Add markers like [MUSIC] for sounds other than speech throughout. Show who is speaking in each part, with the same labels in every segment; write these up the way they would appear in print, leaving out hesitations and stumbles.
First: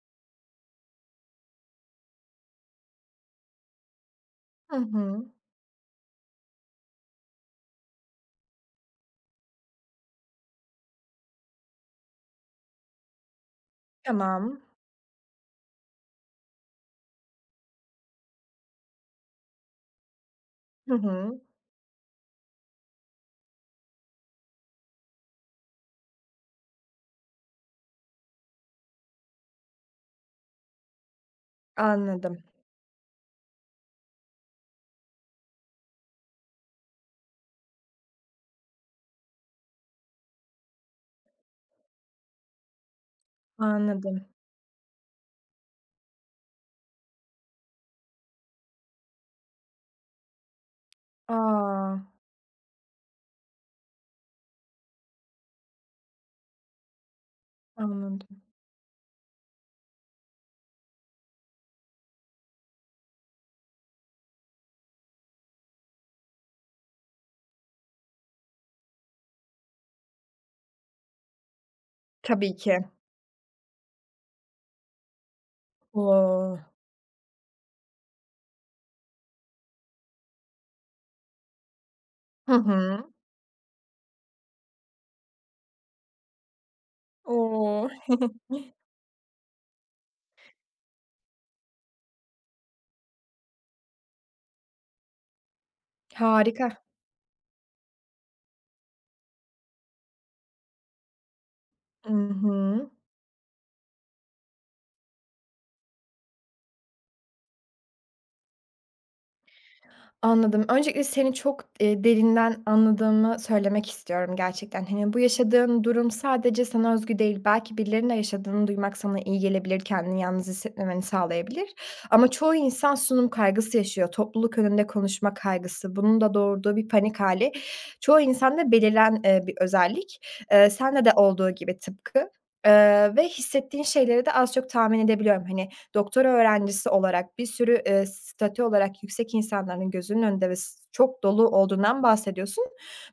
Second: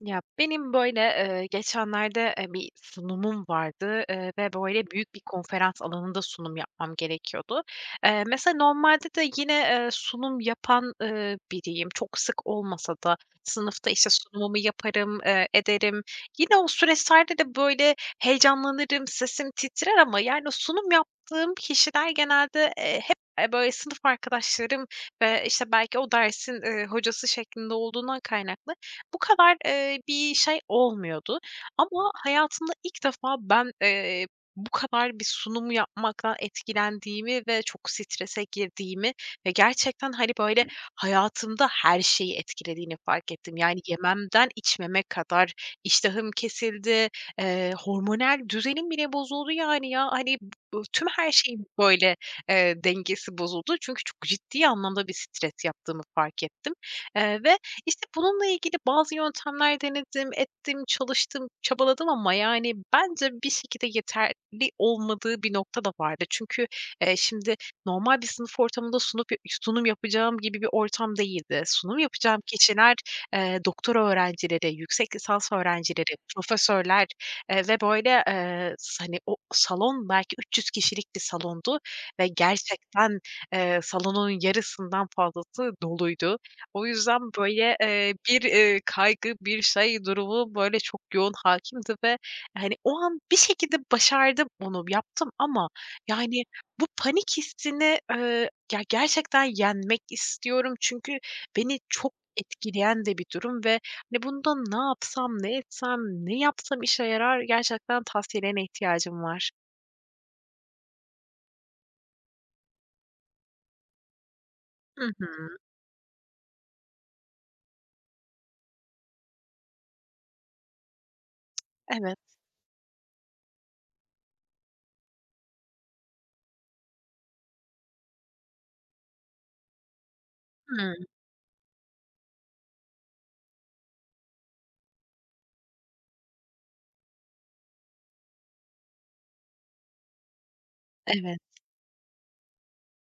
Speaker 1: Ya, benim, böyle, geçenlerde, bir sunumum vardı, ve,
Speaker 2: Hı
Speaker 1: böyle, büyük bir
Speaker 2: hı.
Speaker 1: konferans alanında sunum yapmam gerekiyordu. Mesela normalde de yine, sunum yapan, biriyim. Çok sık olmasa da sınıfta, işte, sunumumu
Speaker 2: Tamam.
Speaker 1: yaparım, ederim. Yine o süreçlerde de, böyle, heyecanlanırım, sesim titrer ama, yani, o sunum
Speaker 2: Hı hı.
Speaker 1: yaptığım kişiler genelde, hep, böyle, sınıf arkadaşlarım ve, işte, belki o dersin, hocası şeklinde olduğundan kaynaklı bu kadar, bir şey olmuyordu ama
Speaker 2: Anladım,
Speaker 1: hayatımda ilk defa ben, bu kadar bir sunumu yapmaktan etkilendiğimi ve çok strese girdiğimi ve gerçekten, hani, böyle, hayatımda her şeyi etkilediğini fark ettim. Yani
Speaker 2: anladım.
Speaker 1: yememden içmeme kadar iştahım kesildi, hormonal düzenim bile bozuldu yani ya. Hani, tüm her şeyin,
Speaker 2: A!
Speaker 1: böyle, dengesi bozuldu. Çünkü çok ciddi anlamda bir stres yaptığımı fark ettim, ve işte,
Speaker 2: Anladım.
Speaker 1: bununla ilgili bazı yöntemler denedim, ettim, çalıştım, çabaladım ama, yani, bence bir şekilde yeterli olmadığı bir nokta da vardı. Çünkü, şimdi normal bir sınıf ortamında sunum yapacağım gibi bir ortam değildi. Sunum yapacağım
Speaker 2: Tabii ki.
Speaker 1: kişiler, doktora öğrencileri, yüksek lisans öğrencileri,
Speaker 2: O!
Speaker 1: profesörler, ve, böyle, hani, o salon belki 300 kişilik bir salondu ve
Speaker 2: Hı hı.
Speaker 1: gerçekten, salonun yarısından fazlası doluydu. O yüzden, böyle,
Speaker 2: O! [LAUGHS]
Speaker 1: bir, kaygı, bir şey durumu, böyle, çok yoğun hakimdi ve, hani, o an bir şekilde başardım onu, yaptım ama, yani,
Speaker 2: Harika.
Speaker 1: bu panik hissini, ya, gerçekten yenmek istiyorum. Çünkü beni
Speaker 2: I
Speaker 1: çok
Speaker 2: hı.
Speaker 1: etkileyen de bir durum ve, hani, bunda ne yapsam, ne etsem, ne yapsam işe yarar? Gerçekten tavsiyelerine ihtiyacım var.
Speaker 2: Anladım. Öncelikle seni çok, derinden anladığımı söylemek istiyorum gerçekten.
Speaker 1: Hı
Speaker 2: Hani, bu
Speaker 1: hı.
Speaker 2: yaşadığın durum sadece sana özgü değil. Belki birilerinin de yaşadığını duymak sana iyi gelebilir, kendini yalnız hissetmemeni sağlayabilir.
Speaker 1: Evet.
Speaker 2: Ama çoğu insan sunum kaygısı yaşıyor. Topluluk önünde konuşma kaygısı. Bunun da doğurduğu bir panik hali. Çoğu insanda bir özellik.
Speaker 1: Hıı.
Speaker 2: Sende de olduğu gibi tıpkı. Ve hissettiğin şeyleri de az çok tahmin edebiliyorum. Hani, doktora öğrencisi olarak bir sürü, statü olarak yüksek insanların gözünün önünde ve s çok
Speaker 1: Evet,
Speaker 2: dolu olduğundan bahsediyorsun.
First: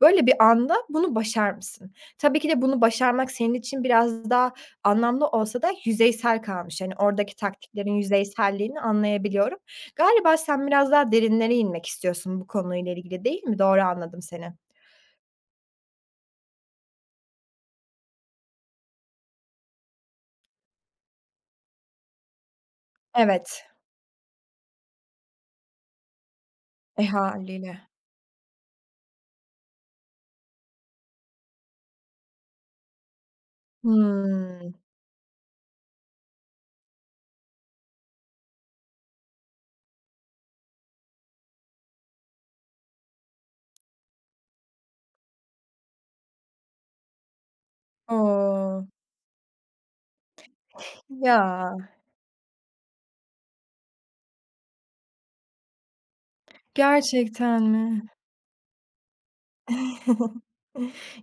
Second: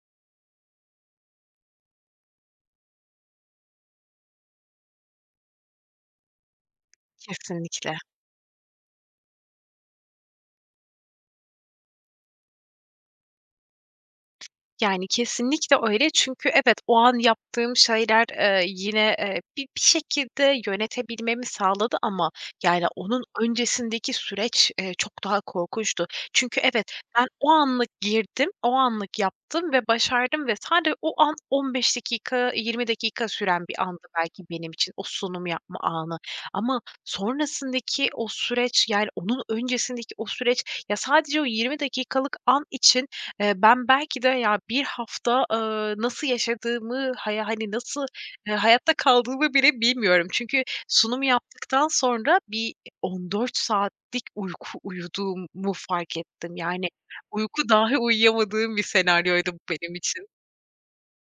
Speaker 2: Böyle bir anda bunu başar mısın? Tabii ki de bunu başarmak senin için biraz daha anlamlı olsa da yüzeysel kalmış. Yani oradaki taktiklerin
Speaker 1: kesinlikle.
Speaker 2: yüzeyselliğini anlayabiliyorum. Galiba sen biraz daha derinlere inmek istiyorsun bu konuyla ilgili, değil mi? Doğru anladım seni.
Speaker 1: Yani, kesinlikle öyle çünkü evet, o an yaptığım şeyler, yine, bir şekilde yönetebilmemi sağladı ama, yani, onun
Speaker 2: Evet.
Speaker 1: öncesindeki süreç, çok daha korkunçtu. Çünkü evet,
Speaker 2: E,
Speaker 1: ben o
Speaker 2: hâliyle.
Speaker 1: anlık girdim, o anlık yaptım ve başardım ve sadece o an 15 dakika, 20 dakika süren bir andı belki benim
Speaker 2: Hımm.
Speaker 1: için o sunum yapma anı ama sonrasındaki o süreç, yani, onun öncesindeki o süreç, ya, sadece o 20 dakikalık an için ben belki de ya, bir hafta, nasıl yaşadığımı, hani, nasıl,
Speaker 2: O!
Speaker 1: hayatta kaldığımı bile bilmiyorum. Çünkü sunum
Speaker 2: Ya,
Speaker 1: yaptıktan sonra bir 14 saatlik uyku uyuduğumu fark ettim. Yani
Speaker 2: gerçekten
Speaker 1: uyku dahi
Speaker 2: mi?
Speaker 1: uyuyamadığım bir senaryoydu bu benim için.
Speaker 2: [LAUGHS]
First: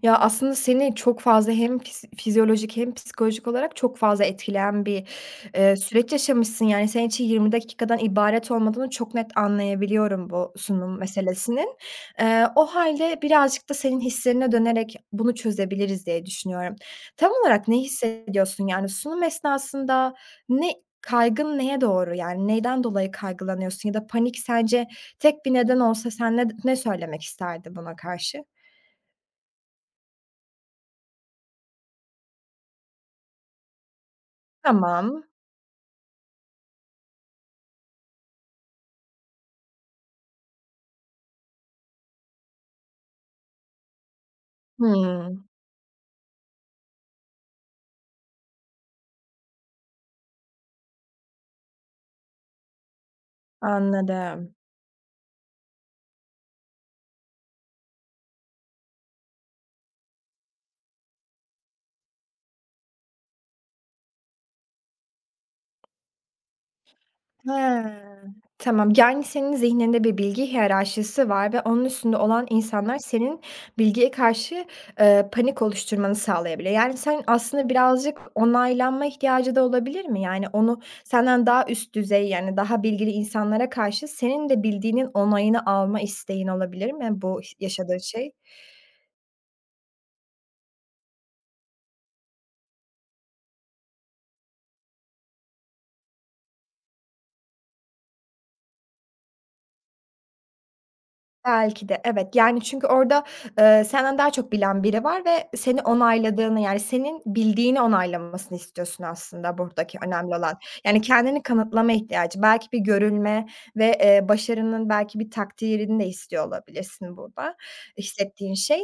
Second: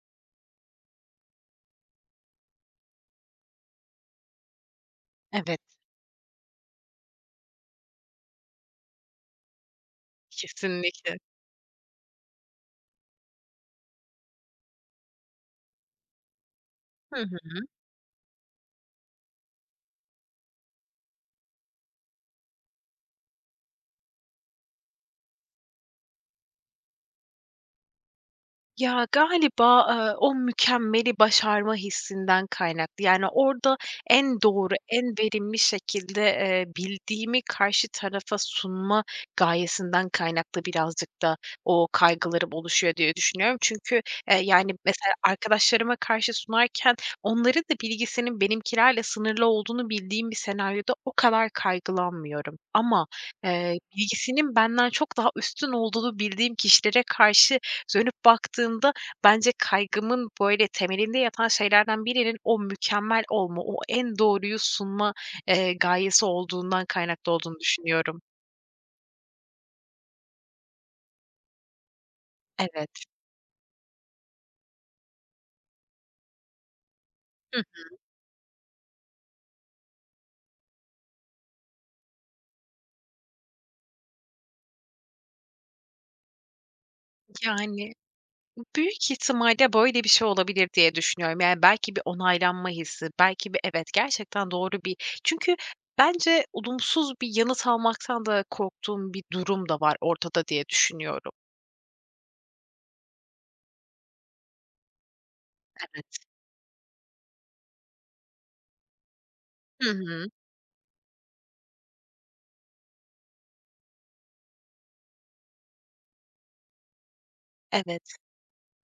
Speaker 2: Ya, aslında seni çok fazla hem fisi fizyolojik hem psikolojik olarak çok fazla etkileyen bir,
Speaker 1: Evet,
Speaker 2: süreç yaşamışsın. Yani, senin için 20 dakikadan ibaret olmadığını çok net anlayabiliyorum bu sunum
Speaker 1: kesinlikle.
Speaker 2: meselesinin. O halde birazcık da senin hislerine dönerek bunu çözebiliriz diye düşünüyorum.
Speaker 1: Hı
Speaker 2: Tam
Speaker 1: hı.
Speaker 2: olarak ne hissediyorsun? Yani, sunum esnasında ne kaygın neye doğru? Yani, neyden dolayı kaygılanıyorsun ya da panik sence tek bir neden olsa sen ne söylemek isterdin buna karşı?
Speaker 1: Ya, galiba, o mükemmeli başarma hissinden kaynaklı. Yani, orada en doğru, en
Speaker 2: Tamam.
Speaker 1: verimli şekilde, bildiğimi karşı tarafa sunma gayesinden kaynaklı birazcık da o kaygılarım oluşuyor diye düşünüyorum. Çünkü, yani, mesela
Speaker 2: Hımm,
Speaker 1: arkadaşlarıma karşı sunarken onların da bilgisinin benimkilerle sınırlı olduğunu bildiğim bir senaryoda o kadar kaygılanmıyorum. Ama,
Speaker 2: anladım.
Speaker 1: bilgisinin benden çok daha üstün olduğunu bildiğim kişilere karşı dönüp baktığımda bence kaygımın, böyle, temelinde yatan şeylerden birinin o mükemmel olma, o en doğruyu sunma, gayesi olduğundan kaynaklı
Speaker 2: He,
Speaker 1: olduğunu düşünüyorum.
Speaker 2: tamam. Yani, senin zihninde bir bilgi hiyerarşisi var ve onun üstünde olan
Speaker 1: Evet.
Speaker 2: insanlar senin bilgiye karşı, panik oluşturmanı sağlayabilir. Yani, sen
Speaker 1: Hıh.
Speaker 2: aslında birazcık onaylanma ihtiyacı da olabilir mi? Yani, onu senden daha üst düzey, yani, daha bilgili insanlara karşı senin de bildiğinin onayını alma isteğin olabilir mi bu
Speaker 1: Yani,
Speaker 2: yaşadığın şey?
Speaker 1: büyük ihtimalle böyle bir şey olabilir diye düşünüyorum. Yani, belki bir onaylanma hissi, belki bir evet, gerçekten doğru bir. Çünkü bence olumsuz bir yanıt almaktan da korktuğum bir durum da var ortada diye düşünüyorum.
Speaker 2: Belki de, evet. Yani, çünkü orada, senden daha çok bilen biri var ve seni
Speaker 1: Evet.
Speaker 2: onayladığını, yani, senin bildiğini onaylamasını istiyorsun aslında
Speaker 1: Hı
Speaker 2: buradaki
Speaker 1: hı.
Speaker 2: önemli olan. Yani, kendini kanıtlama ihtiyacı, belki bir görülme ve, başarının belki bir takdirini de istiyor olabilirsin burada,
Speaker 1: Evet.
Speaker 2: hissettiğin şey.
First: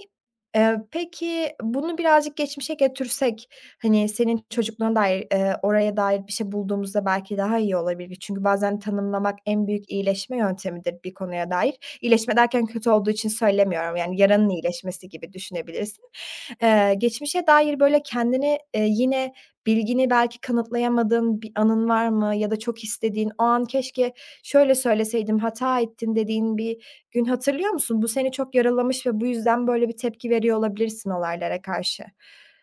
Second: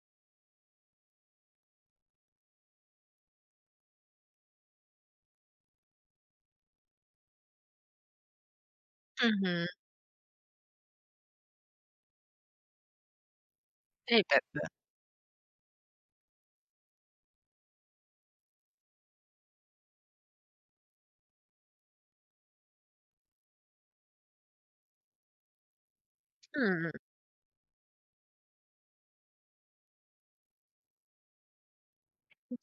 Speaker 2: Peki, bunu birazcık geçmişe götürsek, hani, senin çocukluğuna dair, oraya dair bir şey bulduğumuzda belki daha iyi olabilir. Çünkü bazen
Speaker 1: Hı
Speaker 2: tanımlamak
Speaker 1: hı.
Speaker 2: en büyük iyileşme yöntemidir bir konuya dair. İyileşme derken kötü olduğu için söylemiyorum, yani yaranın
Speaker 1: Elbette.
Speaker 2: iyileşmesi gibi düşünebilirsin. Geçmişe dair böyle kendini, yine bilgini belki kanıtlayamadığın bir anın var mı? Ya da çok istediğin, "O an keşke şöyle söyleseydim, hata ettim." dediğin bir
Speaker 1: Hıı.
Speaker 2: gün hatırlıyor musun? Bu seni çok yaralamış ve bu yüzden böyle bir tepki veriyor olabilirsin olaylara karşı.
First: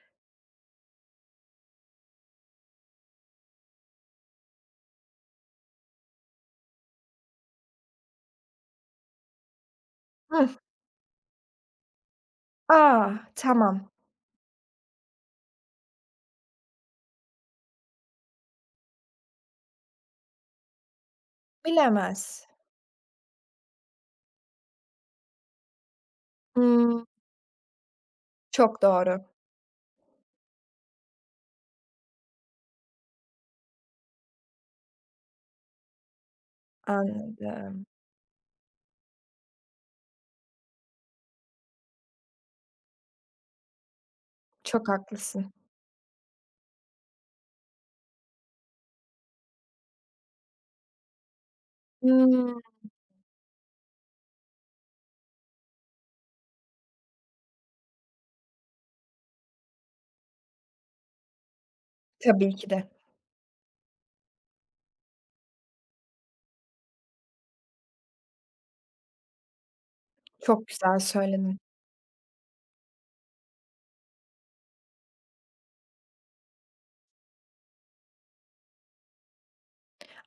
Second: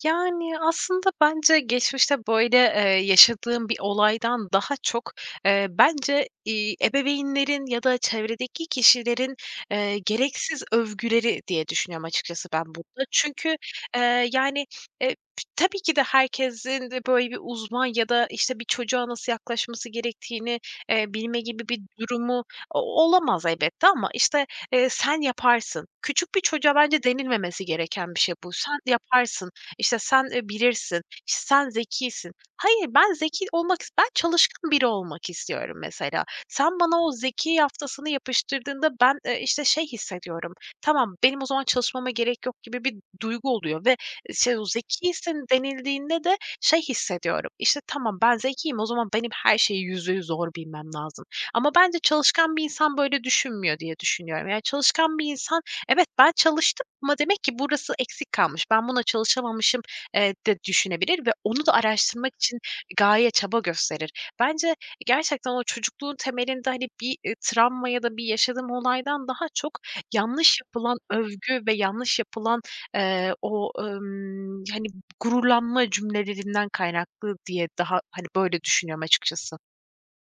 Speaker 1: Yani, aslında bence geçmişte, böyle, yaşadığım bir olaydan daha çok, bence, ebeveynlerin ya da çevredeki kişilerin,
Speaker 2: Hıh.
Speaker 1: gereksiz övgüleri diye düşünüyorum açıkçası ben burada.
Speaker 2: A!
Speaker 1: Çünkü,
Speaker 2: Tamam.
Speaker 1: yani, eee, tabii ki de herkesin de, böyle, bir uzman ya da, işte, bir çocuğa nasıl yaklaşması gerektiğini, bilme gibi bir durumu
Speaker 2: Bilemez.
Speaker 1: o olamaz elbette ama, işte, "Sen yaparsın." Küçük bir çocuğa bence
Speaker 2: Hımm.
Speaker 1: denilmemesi gereken bir şey bu. "Sen
Speaker 2: Çok doğru.
Speaker 1: yaparsın." İşte, "Sen, bilirsin, işte, sen zekisin." Hayır, ben zeki olmak ben çalışkan biri olmak istiyorum mesela. Sen bana o zeki
Speaker 2: Anladım.
Speaker 1: yaftasını yapıştırdığında ben, işte, şey hissediyorum, "Tamam, benim o zaman çalışmama gerek yok." gibi bir duygu oluyor ve, şey, o
Speaker 2: Çok
Speaker 1: zekisin
Speaker 2: haklısın.
Speaker 1: denildiğinde de şey hissediyorum, İşte "Tamam, ben zekiyim, o zaman benim her şeyi %100 zor bilmem lazım." Ama bence çalışkan
Speaker 2: Hımm.
Speaker 1: bir insan böyle düşünmüyor diye düşünüyorum. Yani çalışkan bir insan, "Evet, ben çalıştım. Ama demek ki burası eksik kalmış. Ben buna çalışamamışım," de düşünebilir ve onu da araştırmak
Speaker 2: Tabii
Speaker 1: için
Speaker 2: ki de.
Speaker 1: gaye, çaba gösterir. Bence gerçekten o çocukluğun temelinde, hani, bir, travma ya da bir yaşadığım olaydan daha çok yanlış
Speaker 2: Çok güzel
Speaker 1: yapılan
Speaker 2: söyledin.
Speaker 1: övgü ve yanlış yapılan, o, hani, gururlanma cümlelerinden kaynaklı diye daha, hani, böyle düşünüyorum açıkçası.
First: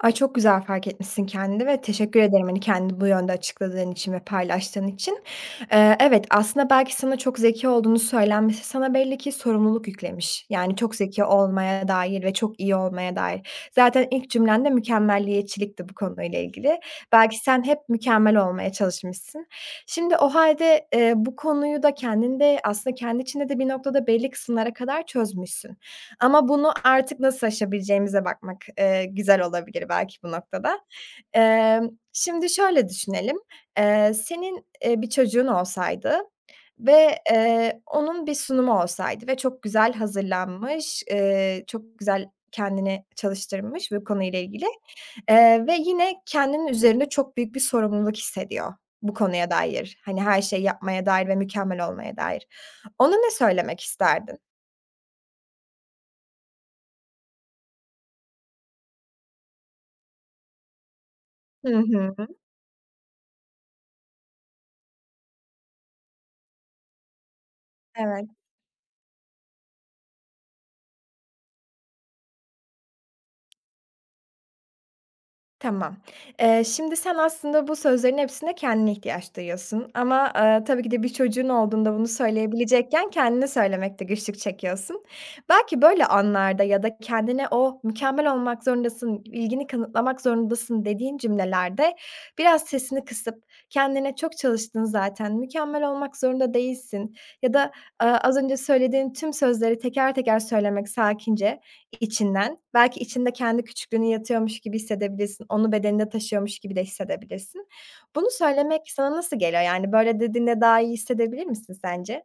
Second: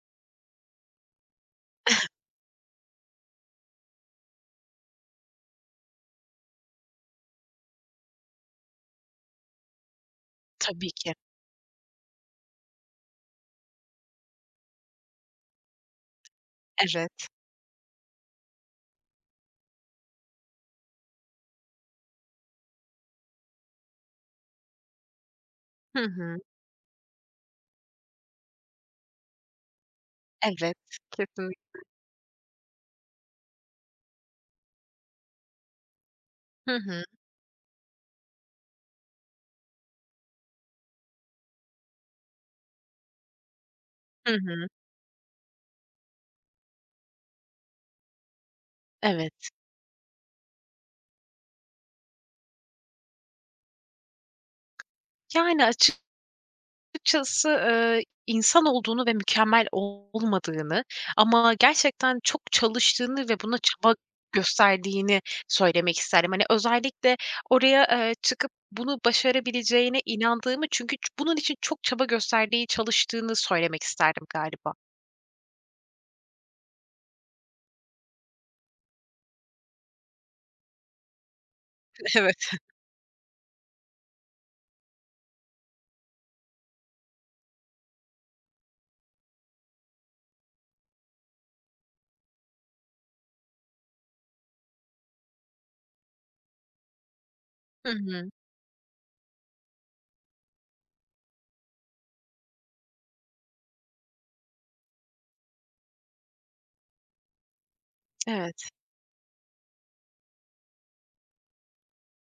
Speaker 2: Ay, çok güzel fark etmişsin kendini ve teşekkür ederim, hani, kendini bu yönde açıkladığın için ve paylaştığın için. Evet, aslında belki sana çok zeki olduğunu söylenmesi sana belli ki sorumluluk yüklemiş. Yani
Speaker 1: Tabii
Speaker 2: çok
Speaker 1: ki.
Speaker 2: zeki olmaya dair ve çok iyi olmaya dair. Zaten ilk cümlende de mükemmelliyetçilikti bu konuyla ilgili.
Speaker 1: Evet.
Speaker 2: Belki sen hep mükemmel olmaya çalışmışsın. Şimdi o halde bu konuyu da kendinde aslında kendi içinde de bir noktada belli kısımlara kadar çözmüşsün.
Speaker 1: Hı hı.
Speaker 2: Ama bunu artık nasıl aşabileceğimize bakmak, güzel olabilir belki bu
Speaker 1: Evet.
Speaker 2: noktada.
Speaker 1: Kesinlikle.
Speaker 2: Şimdi şöyle düşünelim. Senin, bir çocuğun olsaydı
Speaker 1: Hı hı.
Speaker 2: ve, onun bir sunumu olsaydı ve çok güzel hazırlanmış, çok güzel kendini çalıştırmış bu
Speaker 1: Hı
Speaker 2: konuyla ilgili,
Speaker 1: hı.
Speaker 2: ve yine kendinin üzerinde çok büyük bir sorumluluk hissediyor bu
Speaker 1: Evet.
Speaker 2: konuya dair. Hani, her şeyi yapmaya dair ve mükemmel olmaya dair. Ona ne söylemek isterdin?
Speaker 1: Yani, açıkçası, insan olduğunu ve mükemmel olmadığını ama
Speaker 2: Hı hı.
Speaker 1: gerçekten çok çalıştığını ve buna çaba gösterdiğini söylemek isterdim. Hani, özellikle oraya,
Speaker 2: Evet.
Speaker 1: çıkıp bunu başarabileceğine inandığımı çünkü bunun için çok çaba gösterdiği, çalıştığını söylemek isterdim galiba.
Speaker 2: Tamam. Şimdi sen aslında bu sözlerin hepsine kendine ihtiyaç duyuyorsun ama, tabii ki de bir çocuğun olduğunda bunu
Speaker 1: [LAUGHS] Evet.
Speaker 2: söyleyebilecekken kendine söylemekte güçlük çekiyorsun. Belki böyle anlarda ya da kendine o "Mükemmel olmak zorundasın, ilgini kanıtlamak zorundasın." dediğin cümlelerde biraz sesini kısıp kendine "Çok çalıştın zaten, mükemmel olmak zorunda değilsin." ya da,
Speaker 1: Hı hı.
Speaker 2: az önce söylediğin tüm sözleri teker teker söylemek sakince içinden. Belki içinde kendi küçüklüğünü yatıyormuş gibi hissedebilirsin. Onu bedeninde taşıyormuş gibi de hissedebilirsin. Bunu
Speaker 1: Evet.
Speaker 2: söylemek sana nasıl geliyor? Yani, böyle dediğinde daha iyi hissedebilir misin sence?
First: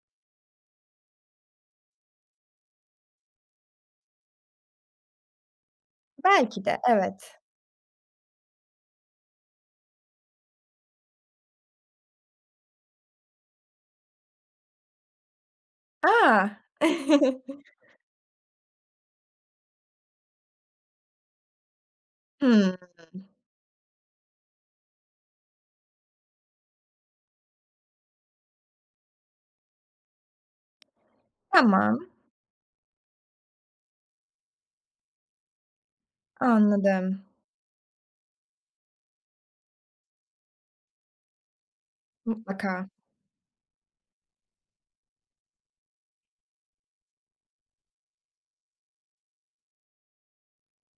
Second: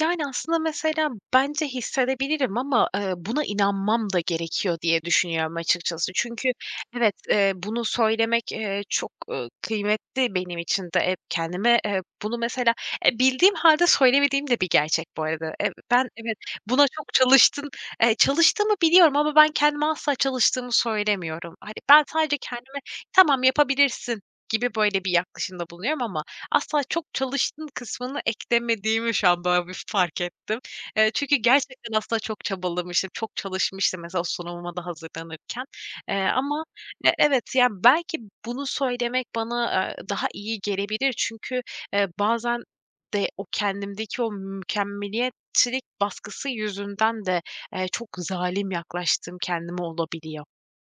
Speaker 1: Yani, aslında mesela bence hissedebilirim ama, buna inanmam da gerekiyor diye düşünüyorum açıkçası. Çünkü
Speaker 2: Belki de,
Speaker 1: evet,
Speaker 2: evet.
Speaker 1: bunu söylemek, çok, kıymetli benim için de. Kendime, bunu mesela, bildiğim hâlde söylemediğim de bir gerçek bu arada. Ben evet,
Speaker 2: A!
Speaker 1: buna çok
Speaker 2: [LAUGHS]
Speaker 1: çalıştın, çalıştığımı biliyorum ama ben kendime asla çalıştığımı söylemiyorum. Hani, ben sadece
Speaker 2: Hımm,
Speaker 1: kendime "Tamam, yapabilirsin." gibi böyle bir yaklaşımda bulunuyorum ama asla çok çalıştın kısmını eklemediğimi şu an böyle bir fark ettim. Çünkü gerçekten
Speaker 2: tamam,
Speaker 1: aslında çok çabalamıştım, çok çalışmıştım mesela sunumuma da hazırlanırken. Ama
Speaker 2: anladım.
Speaker 1: evet, yani, belki bunu söylemek bana, daha iyi gelebilir. Çünkü, bazen
Speaker 2: Mutlaka.
Speaker 1: de o kendimdeki o mükemmeliyetçilik baskısı yüzünden de, çok zalim yaklaştığım kendime olabiliyor.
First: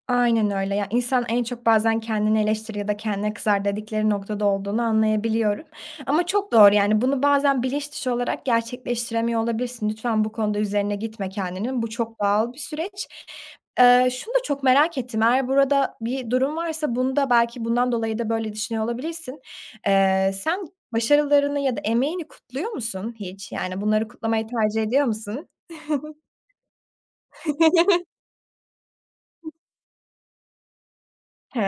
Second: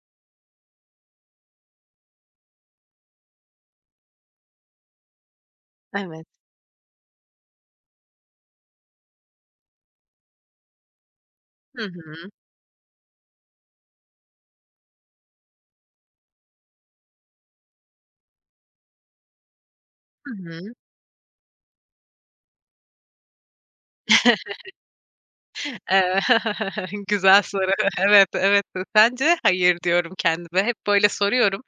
Speaker 2: Aynen öyle. Ya, insan en çok bazen kendini eleştirir ya da kendine kızar dedikleri noktada olduğunu anlayabiliyorum. Ama
Speaker 1: Evet.
Speaker 2: çok doğru, yani, bunu bazen bilinç dışı olarak gerçekleştiremiyor olabilirsin. Lütfen bu konuda üzerine gitme kendinin.
Speaker 1: Hı
Speaker 2: Bu çok
Speaker 1: hı.
Speaker 2: doğal bir süreç. Şunu da çok merak ettim. Eğer burada bir durum varsa bunu da belki bundan dolayı da böyle düşünüyor olabilirsin.
Speaker 1: Hı hı.
Speaker 2: Sen başarılarını ya da emeğini kutluyor musun hiç? Yani, bunları kutlamayı tercih ediyor musun?
Speaker 1: Eee,
Speaker 2: [LAUGHS]
Speaker 1: [LAUGHS] güzel soru. [LAUGHS] Evet, evet. Sence? Hayır diyorum kendime. Hep böyle soruyorum
Speaker 2: He,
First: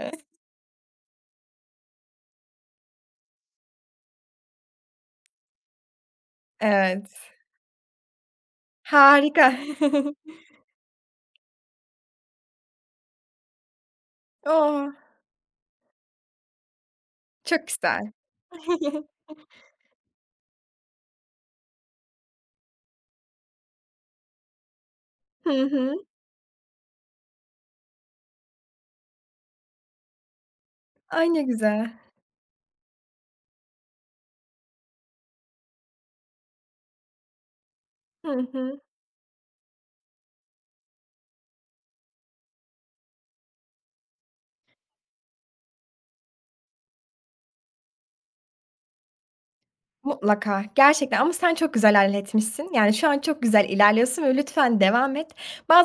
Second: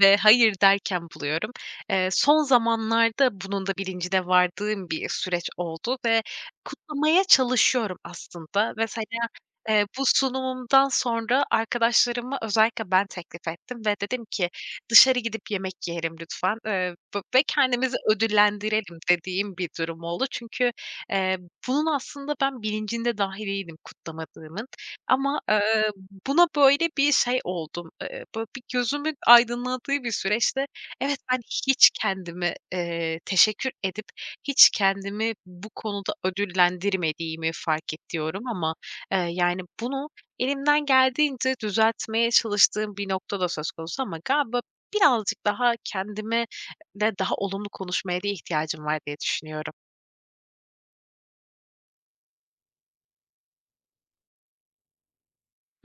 Speaker 1: ve hayır derken buluyorum. Son zamanlarda bunun da bilincine vardığım bir süreç oldu ve kutlamaya
Speaker 2: evet.
Speaker 1: çalışıyorum aslında. Mesela,
Speaker 2: Harika.
Speaker 1: bu
Speaker 2: [LAUGHS]
Speaker 1: sunumumdan sonra arkadaşlarıma özellikle ben teklif ettim ve dedim ki,
Speaker 2: Oh,
Speaker 1: "Dışarı gidip yemek yiyelim lütfen, b ve
Speaker 2: çok
Speaker 1: kendimizi
Speaker 2: güzel.
Speaker 1: ödüllendirelim."
Speaker 2: [LAUGHS]
Speaker 1: dediğim bir durum oldu. Çünkü, eee, bunun aslında ben bilincinde dahi değilim kutlamadığımın ama,
Speaker 2: Hı hı.
Speaker 1: buna böyle bir şey oldum, böyle bir gözümün aydınladığı bir süreçte evet,
Speaker 2: Ay,
Speaker 1: ben
Speaker 2: ne güzel.
Speaker 1: hiç kendime, teşekkür edip hiç kendimi bu konuda ödüllendirmediğimi fark
Speaker 2: Hı
Speaker 1: ediyorum ama,
Speaker 2: hı.
Speaker 1: yani, bunu elimden geldiğince düzeltmeye çalıştığım bir nokta da söz konusu ama galiba birazcık daha kendime de daha olumlu konuşmaya da ihtiyacım var diye düşünüyorum.
Speaker 2: Mutlaka, gerçekten ama sen çok güzel halletmişsin. Yani, şu an çok güzel ilerliyorsun ve lütfen devam et.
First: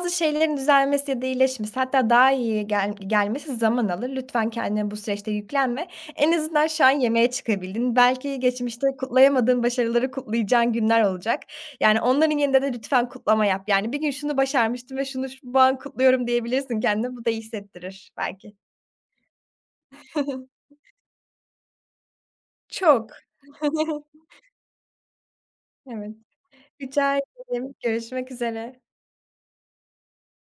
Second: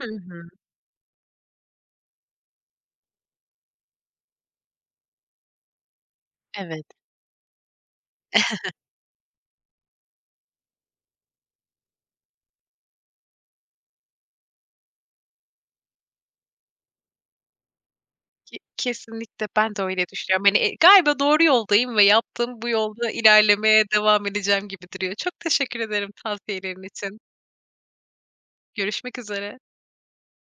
Speaker 1: Hı hı.
Speaker 2: şeylerin düzelmesi ya da iyileşmesi hatta daha iyi gelmesi zaman alır. Lütfen kendine bu süreçte yüklenme. En azından şu
Speaker 1: Evet.
Speaker 2: an yemeğe çıkabildin. Belki geçmişte kutlayamadığın başarıları kutlayacağın günler olacak. Yani, onların yerinde de lütfen kutlama yap. Yani, "Bir gün şunu başarmıştım ve şu bu an kutluyorum." diyebilirsin kendine. Bu da iyi hissettirir belki.
Speaker 1: Kesinlikle ben de öyle düşünüyorum. Hani,
Speaker 2: [LAUGHS]
Speaker 1: galiba doğru yoldayım ve yaptığım bu
Speaker 2: Çok.
Speaker 1: yolda ilerlemeye
Speaker 2: [LAUGHS]
Speaker 1: devam edeceğim gibi duruyor. Çok teşekkür ederim
Speaker 2: Evet.
Speaker 1: tavsiyelerin
Speaker 2: Rica
Speaker 1: için.
Speaker 2: ederim. Görüşmek üzere.
Speaker 1: Görüşmek üzere.